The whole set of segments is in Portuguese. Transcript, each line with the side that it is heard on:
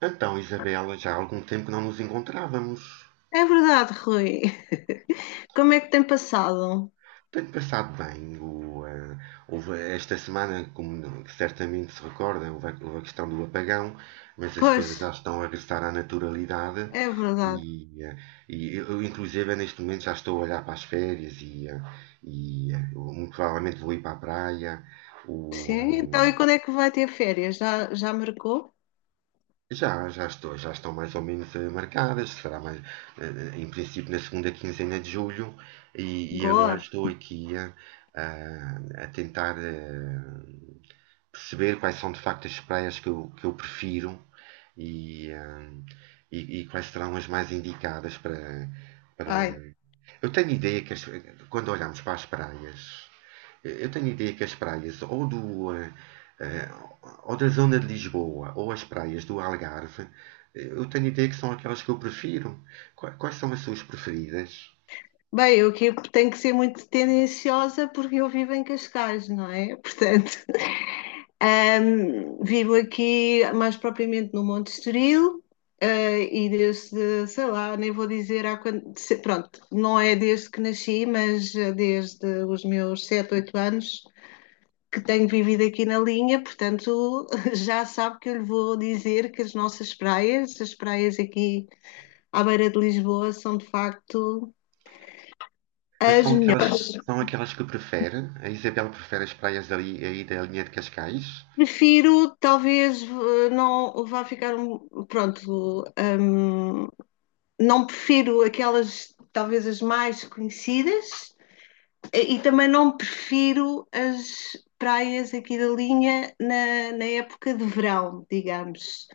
right: Então, Isabela, já há algum tempo que não nos encontrávamos.
left: É verdade, Rui. Como é que tem passado?
right: Tenho passado bem. Houve esta semana, como certamente se recorda, houve a questão do apagão, mas as
left: Pois,
right: coisas já estão a regressar à naturalidade
left: é
right: e,
left: verdade.
right: eh, e eu inclusive, neste momento já estou a olhar para as férias e eu muito provavelmente vou ir para a praia. O,
left: Sim,
right: ah,
left: então e quando é que vai ter férias? Já marcou?
right: Já estou, já estão mais ou menos marcadas, será mais, em princípio na segunda quinzena de julho e agora
left: Boa.
right: estou aqui a tentar perceber quais são de facto as praias que que eu prefiro e, eh, e e quais serão as mais indicadas para, para...
left: Ai.
right: Eu tenho ideia quando olhamos para as praias eu tenho a ideia que as praias ou eh, ou da zona de Lisboa ou as praias do Algarve, eu tenho a ideia que são aquelas que eu prefiro. Quais são as suas preferidas?
left: Bem, eu aqui tenho que ser muito tendenciosa porque eu vivo em Cascais, não é? Portanto, vivo aqui mais propriamente no Monte Estoril. E desde, sei lá, nem vou dizer há quando, pronto, não é desde que nasci, mas desde os meus 7, 8 anos que tenho vivido aqui na linha. Portanto, já sabe que eu lhe vou dizer que as nossas praias, as praias aqui à beira de Lisboa, são de facto
right: Mas
left: as
right: são aquelas,
left: melhores.
right: são aquelas que prefere? A Isabel prefere as praias ali aí da linha de Cascais?
left: Prefiro, talvez, não vá ficar, pronto, hum, não prefiro aquelas, talvez as mais conhecidas. E também não prefiro as praias aqui da linha na, na época de verão, digamos.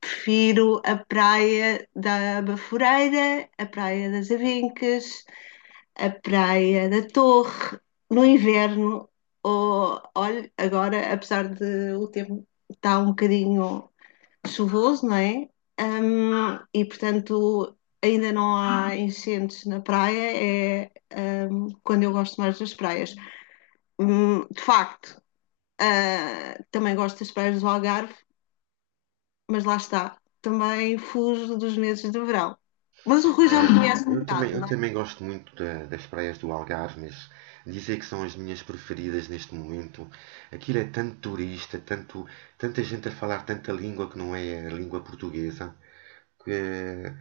left: Prefiro a praia da Baforeira, a praia das Avencas, a praia da Torre, no inverno. Ou, olha, agora, apesar de o tempo estar um bocadinho chuvoso, não é? Hum. E portanto ainda não há incêndios na praia, é quando eu gosto mais das praias. Hum. De facto, também gosto das praias do Algarve, mas lá está, também fujo dos meses de verão. Mas o Rui já me
right: É,
left: conhece um bocado,
right: eu
left: não é?
right: também gosto muito das praias do Algarve, mas dizer que são as minhas preferidas neste momento. Aquilo é tanto turista, tanto, tanta gente a falar tanta língua que não é a língua portuguesa, que eh,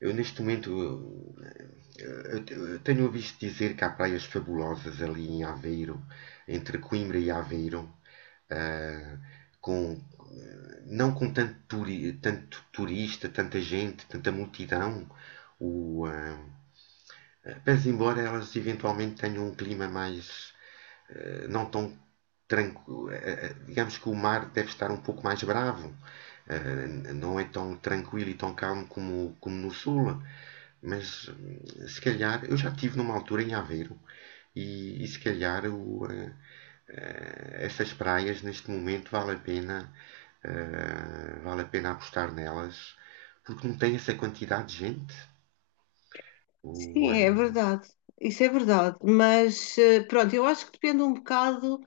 right: eu neste momento eu tenho ouvido dizer que há praias fabulosas ali em Aveiro, entre Coimbra e Aveiro ah, com, não com tanto, tanto turista, tanta gente, tanta multidão. O, ah, mas embora elas eventualmente tenham um clima mais não tão tranquilo. Digamos que o mar deve estar um pouco mais bravo, não é tão tranquilo e tão calmo como no sul. Mas se calhar, eu já estive numa altura em Aveiro e se calhar essas praias neste momento vale a pena, vale a pena apostar nelas porque não tem essa quantidade de gente. O,
left: Sim, é
right: eh,
left: verdade. Isso é verdade. Mas pronto, eu acho que depende um bocado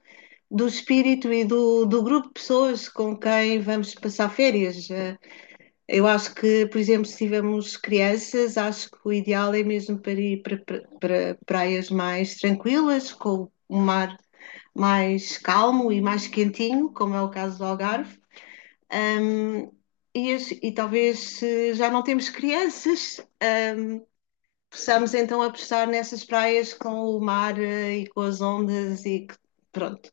left: do espírito e do, do grupo de pessoas com quem vamos passar férias. Eu acho que, por exemplo, se tivermos crianças, acho que o ideal é mesmo para ir para praias mais tranquilas, com o mar mais calmo e mais quentinho, como é o caso do Algarve. E, e talvez se já não temos crianças, possamos então apostar nessas praias com o mar e com as ondas e pronto,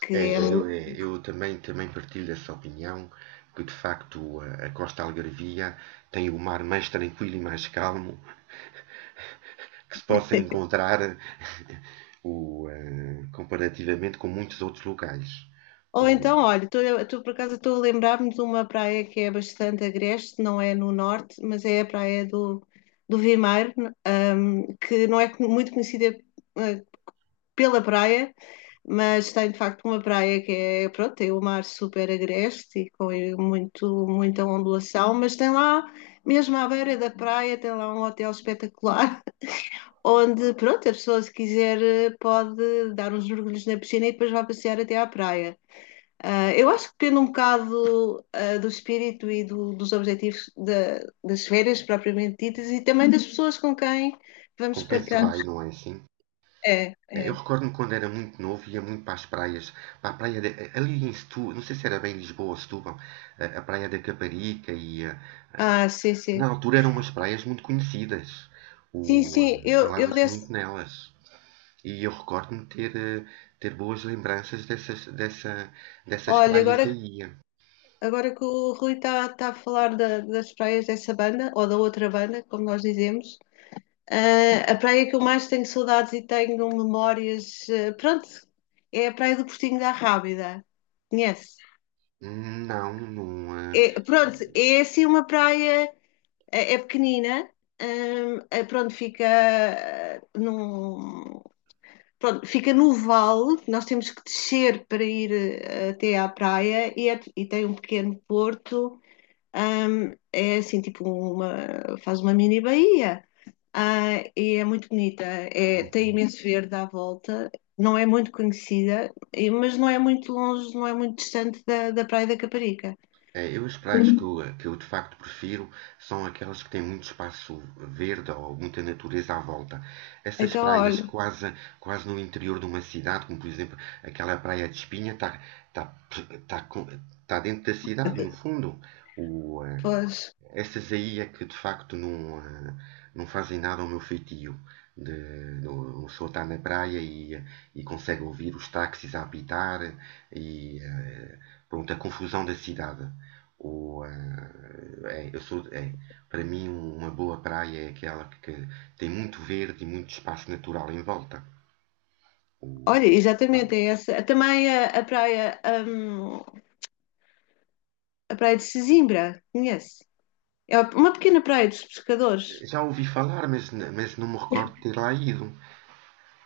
left: que é.
right: É, eu também, também partilho essa opinião, que de facto a Costa Algarvia tem o mar mais tranquilo e mais calmo que se possa encontrar comparativamente com muitos outros locais.
left: Ou
right: O-
left: então, olha, estou por acaso estou a lembrar-me de uma praia que é bastante agreste, não é no norte, mas é a praia do Vimeiro, que não é muito conhecida eh, pela praia, mas tem de facto uma praia que é, pronto, tem o mar super agreste e com muito, muita ondulação, mas tem lá, mesmo à beira da praia, tem lá um hotel espetacular, onde, pronto, a pessoa se quiser pode dar uns mergulhos na piscina e depois vai passear até à praia. Eu acho que depende um bocado, do espírito e dos objetivos das férias propriamente ditas e também das pessoas com quem vamos
right: com quem se
left: partilhar.
right: vai, não é assim?
left: É,
right: Eu
left: é.
right: recordo-me quando era muito novo, ia muito para as praias, para a praia ali em Setúbal, não sei se era bem Lisboa ou Setúbal, a praia da Caparica e
left: Ah, sim, sim.
right: na altura eram umas praias muito conhecidas.
left: Sim, sim, eu
right: Falava-se
left: desse.
right: muito nelas. E eu recordo-me de ter boas lembranças dessas
left: Olha,
right: praias
left: agora,
right: aí.
left: agora que o Rui está a falar das praias dessa banda, ou da outra banda, como nós dizemos. A praia que eu mais tenho saudades e tenho memórias, pronto, é a Praia do Portinho da Rábida. Conhece?
right: Hum. Não, não.
left: Pronto, é assim uma praia, é pequenina. Pronto, fica pronto, fica no vale. Nós temos que descer para ir até à praia, e, e tem um pequeno porto. É assim, tipo, faz uma mini baía. E é muito bonita. É, tem
right: Uhum.
left: imenso verde à volta. Não é muito conhecida, mas não é muito longe, não é muito distante da Praia da Caparica.
right: Eu as praias que que eu de facto prefiro são aquelas que têm muito espaço verde ou muita natureza à volta. Essas
left: Então,
right: praias
left: olha.
right: quase, quase no interior de uma cidade, como por exemplo aquela praia de Espinha, está tá, tá, com- tá dentro da cidade, no fundo. O, eh,
left: Pois.
right: Essas aí é que de facto não fazem nada ao meu feitio. De, o está na praia e consegue ouvir os táxis a apitar e pronto, a confusão da cidade. Ou, eh, é, eu sou, é, para mim, uma boa praia é aquela que tem muito verde e muito espaço natural em volta. O-
left: Olha,
right: eh,
left: exatamente, é essa. Também a a praia de Sesimbra, conhece? É uma pequena praia dos pescadores.
right: Já ouvi falar, mas não me recordo de ter lá ido.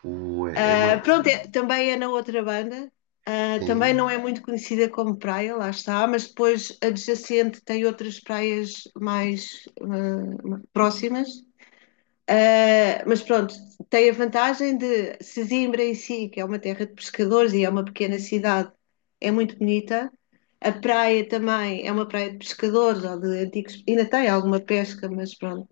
right: O, eh, é uma,
left: Pronto, também é na outra banda. Também
right: Sim.
left: não é muito conhecida como praia, lá está, mas depois adjacente tem outras praias mais próximas. Mas pronto, tem a vantagem de Sesimbra em si, que é uma terra de pescadores e é uma pequena cidade, é muito bonita. A praia também é uma praia de pescadores ou de antigos, ainda tem alguma pesca, mas pronto.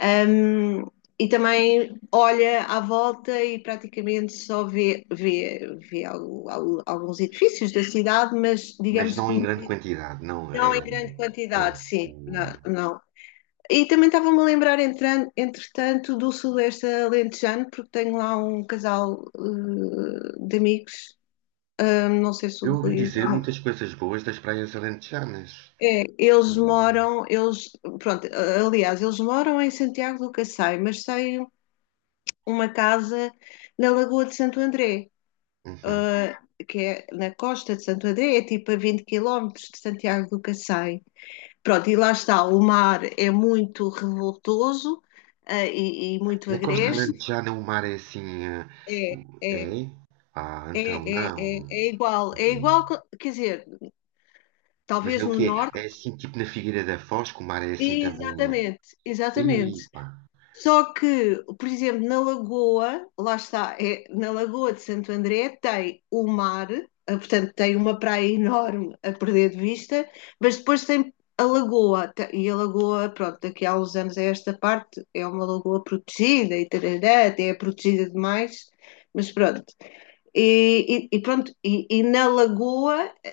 left: Ahm, e também olha à volta e praticamente só vê alguns edifícios da cidade, mas
right: Mas
left: digamos
right: não
left: que
right: em grande quantidade, não.
left: não em grande
right: É,
left: quantidade, sim,
right: o-
left: não, não. E também estava-me a lembrar, entretanto, do Sudoeste Alentejano, porque tenho lá um casal de amigos. Não sei se o
right: eu ouvi
left: Rui
right: dizer
left: já...
right: muitas coisas boas das praias alentejanas.
left: É,
right: O-
left: pronto, aliás, eles moram em Santiago do Cacém, mas sei uma casa na Lagoa de Santo André,
right: uhum.
left: que é na costa de Santo André, é tipo a 20 quilómetros de Santiago do Cacém. Pronto, e lá está, o mar é muito revoltoso, e muito
right: Na costa
left: agreste.
right: alentejana o mar é assim.
left: É, é, é,
right: É? Ah, então não.
left: é, é, é
right: É.
left: igual, quer dizer,
right: Mas é
left: talvez
right: o
left: no
right: quê? É
left: norte.
right: assim, tipo na Figueira da Foz, que o mar é assim também. Eh?
left: Exatamente, exatamente.
right: Ih, pá,
left: Só que, por exemplo, na Lagoa, lá está, é, na Lagoa de Santo André tem o mar. Portanto tem uma praia enorme a perder de vista, mas depois tem a Lagoa, e a Lagoa, pronto, daqui a uns anos a esta parte é uma lagoa protegida e tarará, até é protegida demais, mas pronto. E, e pronto, e na Lagoa é,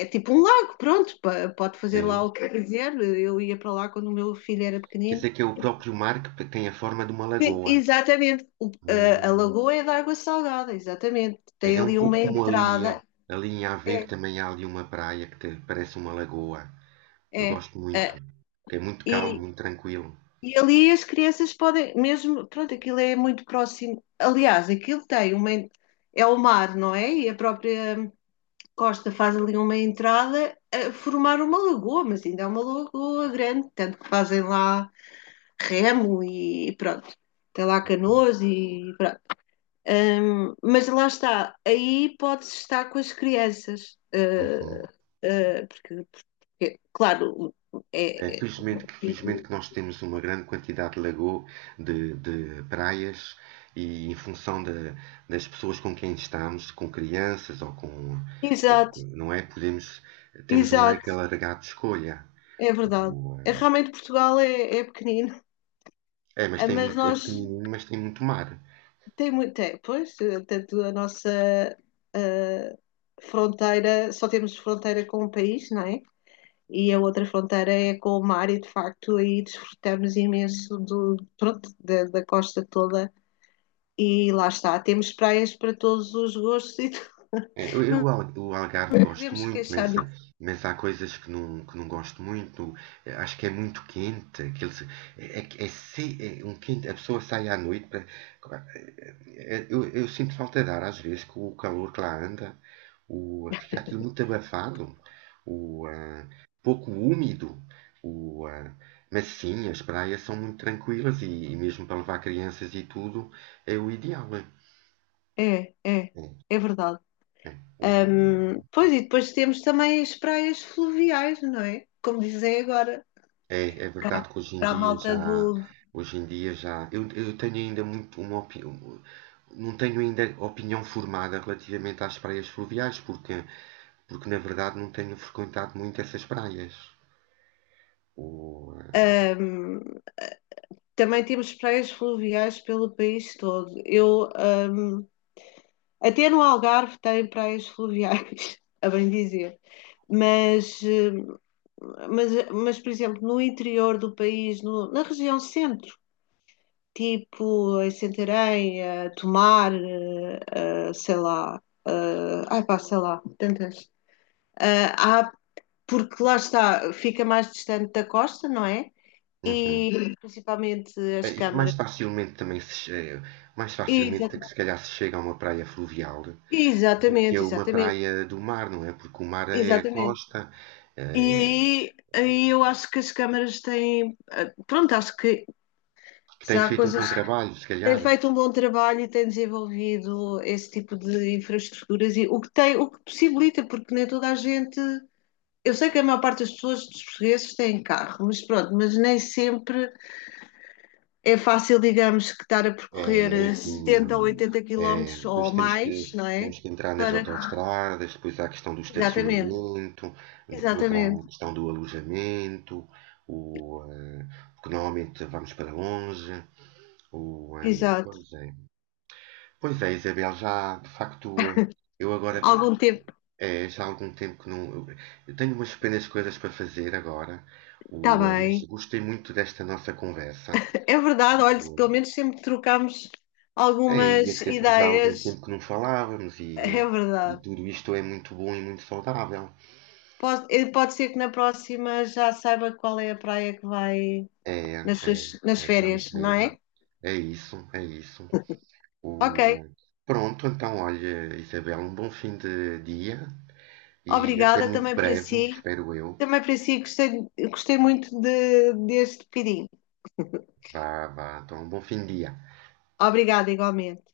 left: é tipo um lago, pronto, pode fazer lá
right: sim.
left: o que quiser, eu ia para lá quando o meu filho era
right: Quer dizer
left: pequenino.
right: que é o próprio mar que tem a forma de uma lagoa.
left: Exatamente. A
right: Hum.
left: lagoa é de água salgada, exatamente.
right: É
left: Tem
right: é um
left: ali
right: pouco
left: uma
right: como ali,
left: entrada.
right: ali em
left: É,
right: Aveiro também há ali uma praia que parece uma lagoa. Eu
left: é.
right: gosto muito.
left: É,
right: É muito calmo,
left: e,
right: muito tranquilo.
left: e ali as crianças podem, mesmo, pronto, aquilo é muito próximo. Aliás, aquilo tem uma. É o mar, não é? E a própria costa faz ali uma entrada a formar uma lagoa, mas ainda é uma lagoa grande, tanto que fazem lá remo e pronto. Tem lá canoas e pronto. Mas lá está, aí pode-se estar com as crianças,
right: Uhum.
left: porque, claro,
right: É,
left: é, é-
right: felizmente que nós temos uma grande quantidade de praias, e em função das pessoas com quem estamos, com crianças ou
left: exato,
right: com- não é? Podemos, temos um
left: exato,
right: leque alargado de escolha.
left: é verdade.
right: O,
left: É,
right: eh,
left: realmente Portugal é, é pequenino.
right: É, mas tem
left: Mas
right: muito, é
left: nós
right: pequenino, mas tem muito mar.
left: tem muito, é, pois, tanto a nossa ah, fronteira, só temos fronteira com o país, não é? E a outra fronteira é com o mar e de facto aí desfrutamos imenso do, pronto, da costa toda. E lá está, temos praias para todos os gostos e tudo. Não
right: O Algarve gosto
left: podemos
right: muito,
left: queixar disso.
right: mas há coisas que não gosto muito. Acho que é muito quente. Aquele, se- É, é, é é um quente. A pessoa sai à noite para. Eu sinto falta de ar às vezes com o calor que lá anda. Fica aquilo muito abafado, o, ah, pouco úmido. O, ah, mas sim, as praias são muito tranquilas e mesmo para levar crianças e tudo é o ideal.
left: É, é, é verdade.
right: É, é, o,
left: Pois, e depois temos também as praias fluviais, não é? Como dizem agora,
right: É é
left: para
right: verdade que hoje em
left: a
right: dia
left: malta do.
right: já, hoje em dia já, eu tenho ainda muito uma opinião, não tenho ainda opinião formada relativamente às praias fluviais, porque, porque na verdade não tenho frequentado muito essas praias. O, eh,
left: Ahm, Também temos praias fluviais pelo país todo. Eu, até no Algarve tem praias fluviais, a bem dizer. Mas, eh, mas, por exemplo, no interior do país, na região centro, tipo em Santarém, a Tomar, sei lá, eh, ai pá, sei lá, tantas. Há, porque lá está, fica mais distante da costa, não é?
right: uhum.
left: E principalmente as
right: E mais
left: câmaras.
right: facilmente também se, che- mais facilmente é que
left: Exata-
right: se calhar se chega a uma praia fluvial do que
left: Exatamente,
right: a uma
left: exatamente,
right: praia do mar, não é? Porque o mar é a
left: exatamente.
right: costa,
left: E
right: eh,
left: aí eu acho que as câmaras têm. Pronto, acho que
right: que tem
left: já há
right: feito um
left: coisas.
right: bom trabalho, se
left: Tem
right: calhar.
left: feito um bom trabalho e tem desenvolvido esse tipo de infraestruturas, e o que tem, o que possibilita, porque nem toda a gente. Eu sei que a maior parte das pessoas, dos portugueses, têm carro, mas pronto, mas nem sempre é fácil, digamos, que estar a
right: É, é
left: percorrer
right: assim,
left: 70 ou 80
right: é,
left: quilómetros ou mais, não é?
right: temos que entrar nas
left: Para...
right: autoestradas, depois há a questão do
left: Exatamente,
right: estacionamento, depois há
left: exatamente,
right: a questão do alojamento, o, eh, porque normalmente vamos para longe. O, eh,
left: exato.
right: Pois é. Pois é, Isabel, já de facto, eu agora,
left: Algum tempo,
right: é, já há algum tempo que não. Eu tenho umas pequenas coisas para fazer agora,
left: está
right: mas
left: bem.
right: gostei muito desta nossa conversa.
left: É verdade, olha, pelo menos sempre trocámos
right: É, e
left: algumas
right: até porque já há algum
left: ideias,
right: tempo que não falávamos
left: é
right: e
left: verdade.
right: tudo isto é muito bom e muito saudável.
left: Pode ser que na próxima já saiba qual é a praia que vai
right: É,
left: nas
right: é,
left: suas, nas férias,
right: Vamos
left: não
right: ver.
left: é?
right: É isso, é isso.
left: Ok,
right: O, eh, Pronto, então, olha, Isabel, um bom fim de dia e até
left: obrigada
right: muito
left: também para
right: breve,
left: si.
right: espero eu.
left: Também para si, gostei muito deste pedido.
right: Vá, vá, então, um bom fim de dia.
left: Obrigada, igualmente.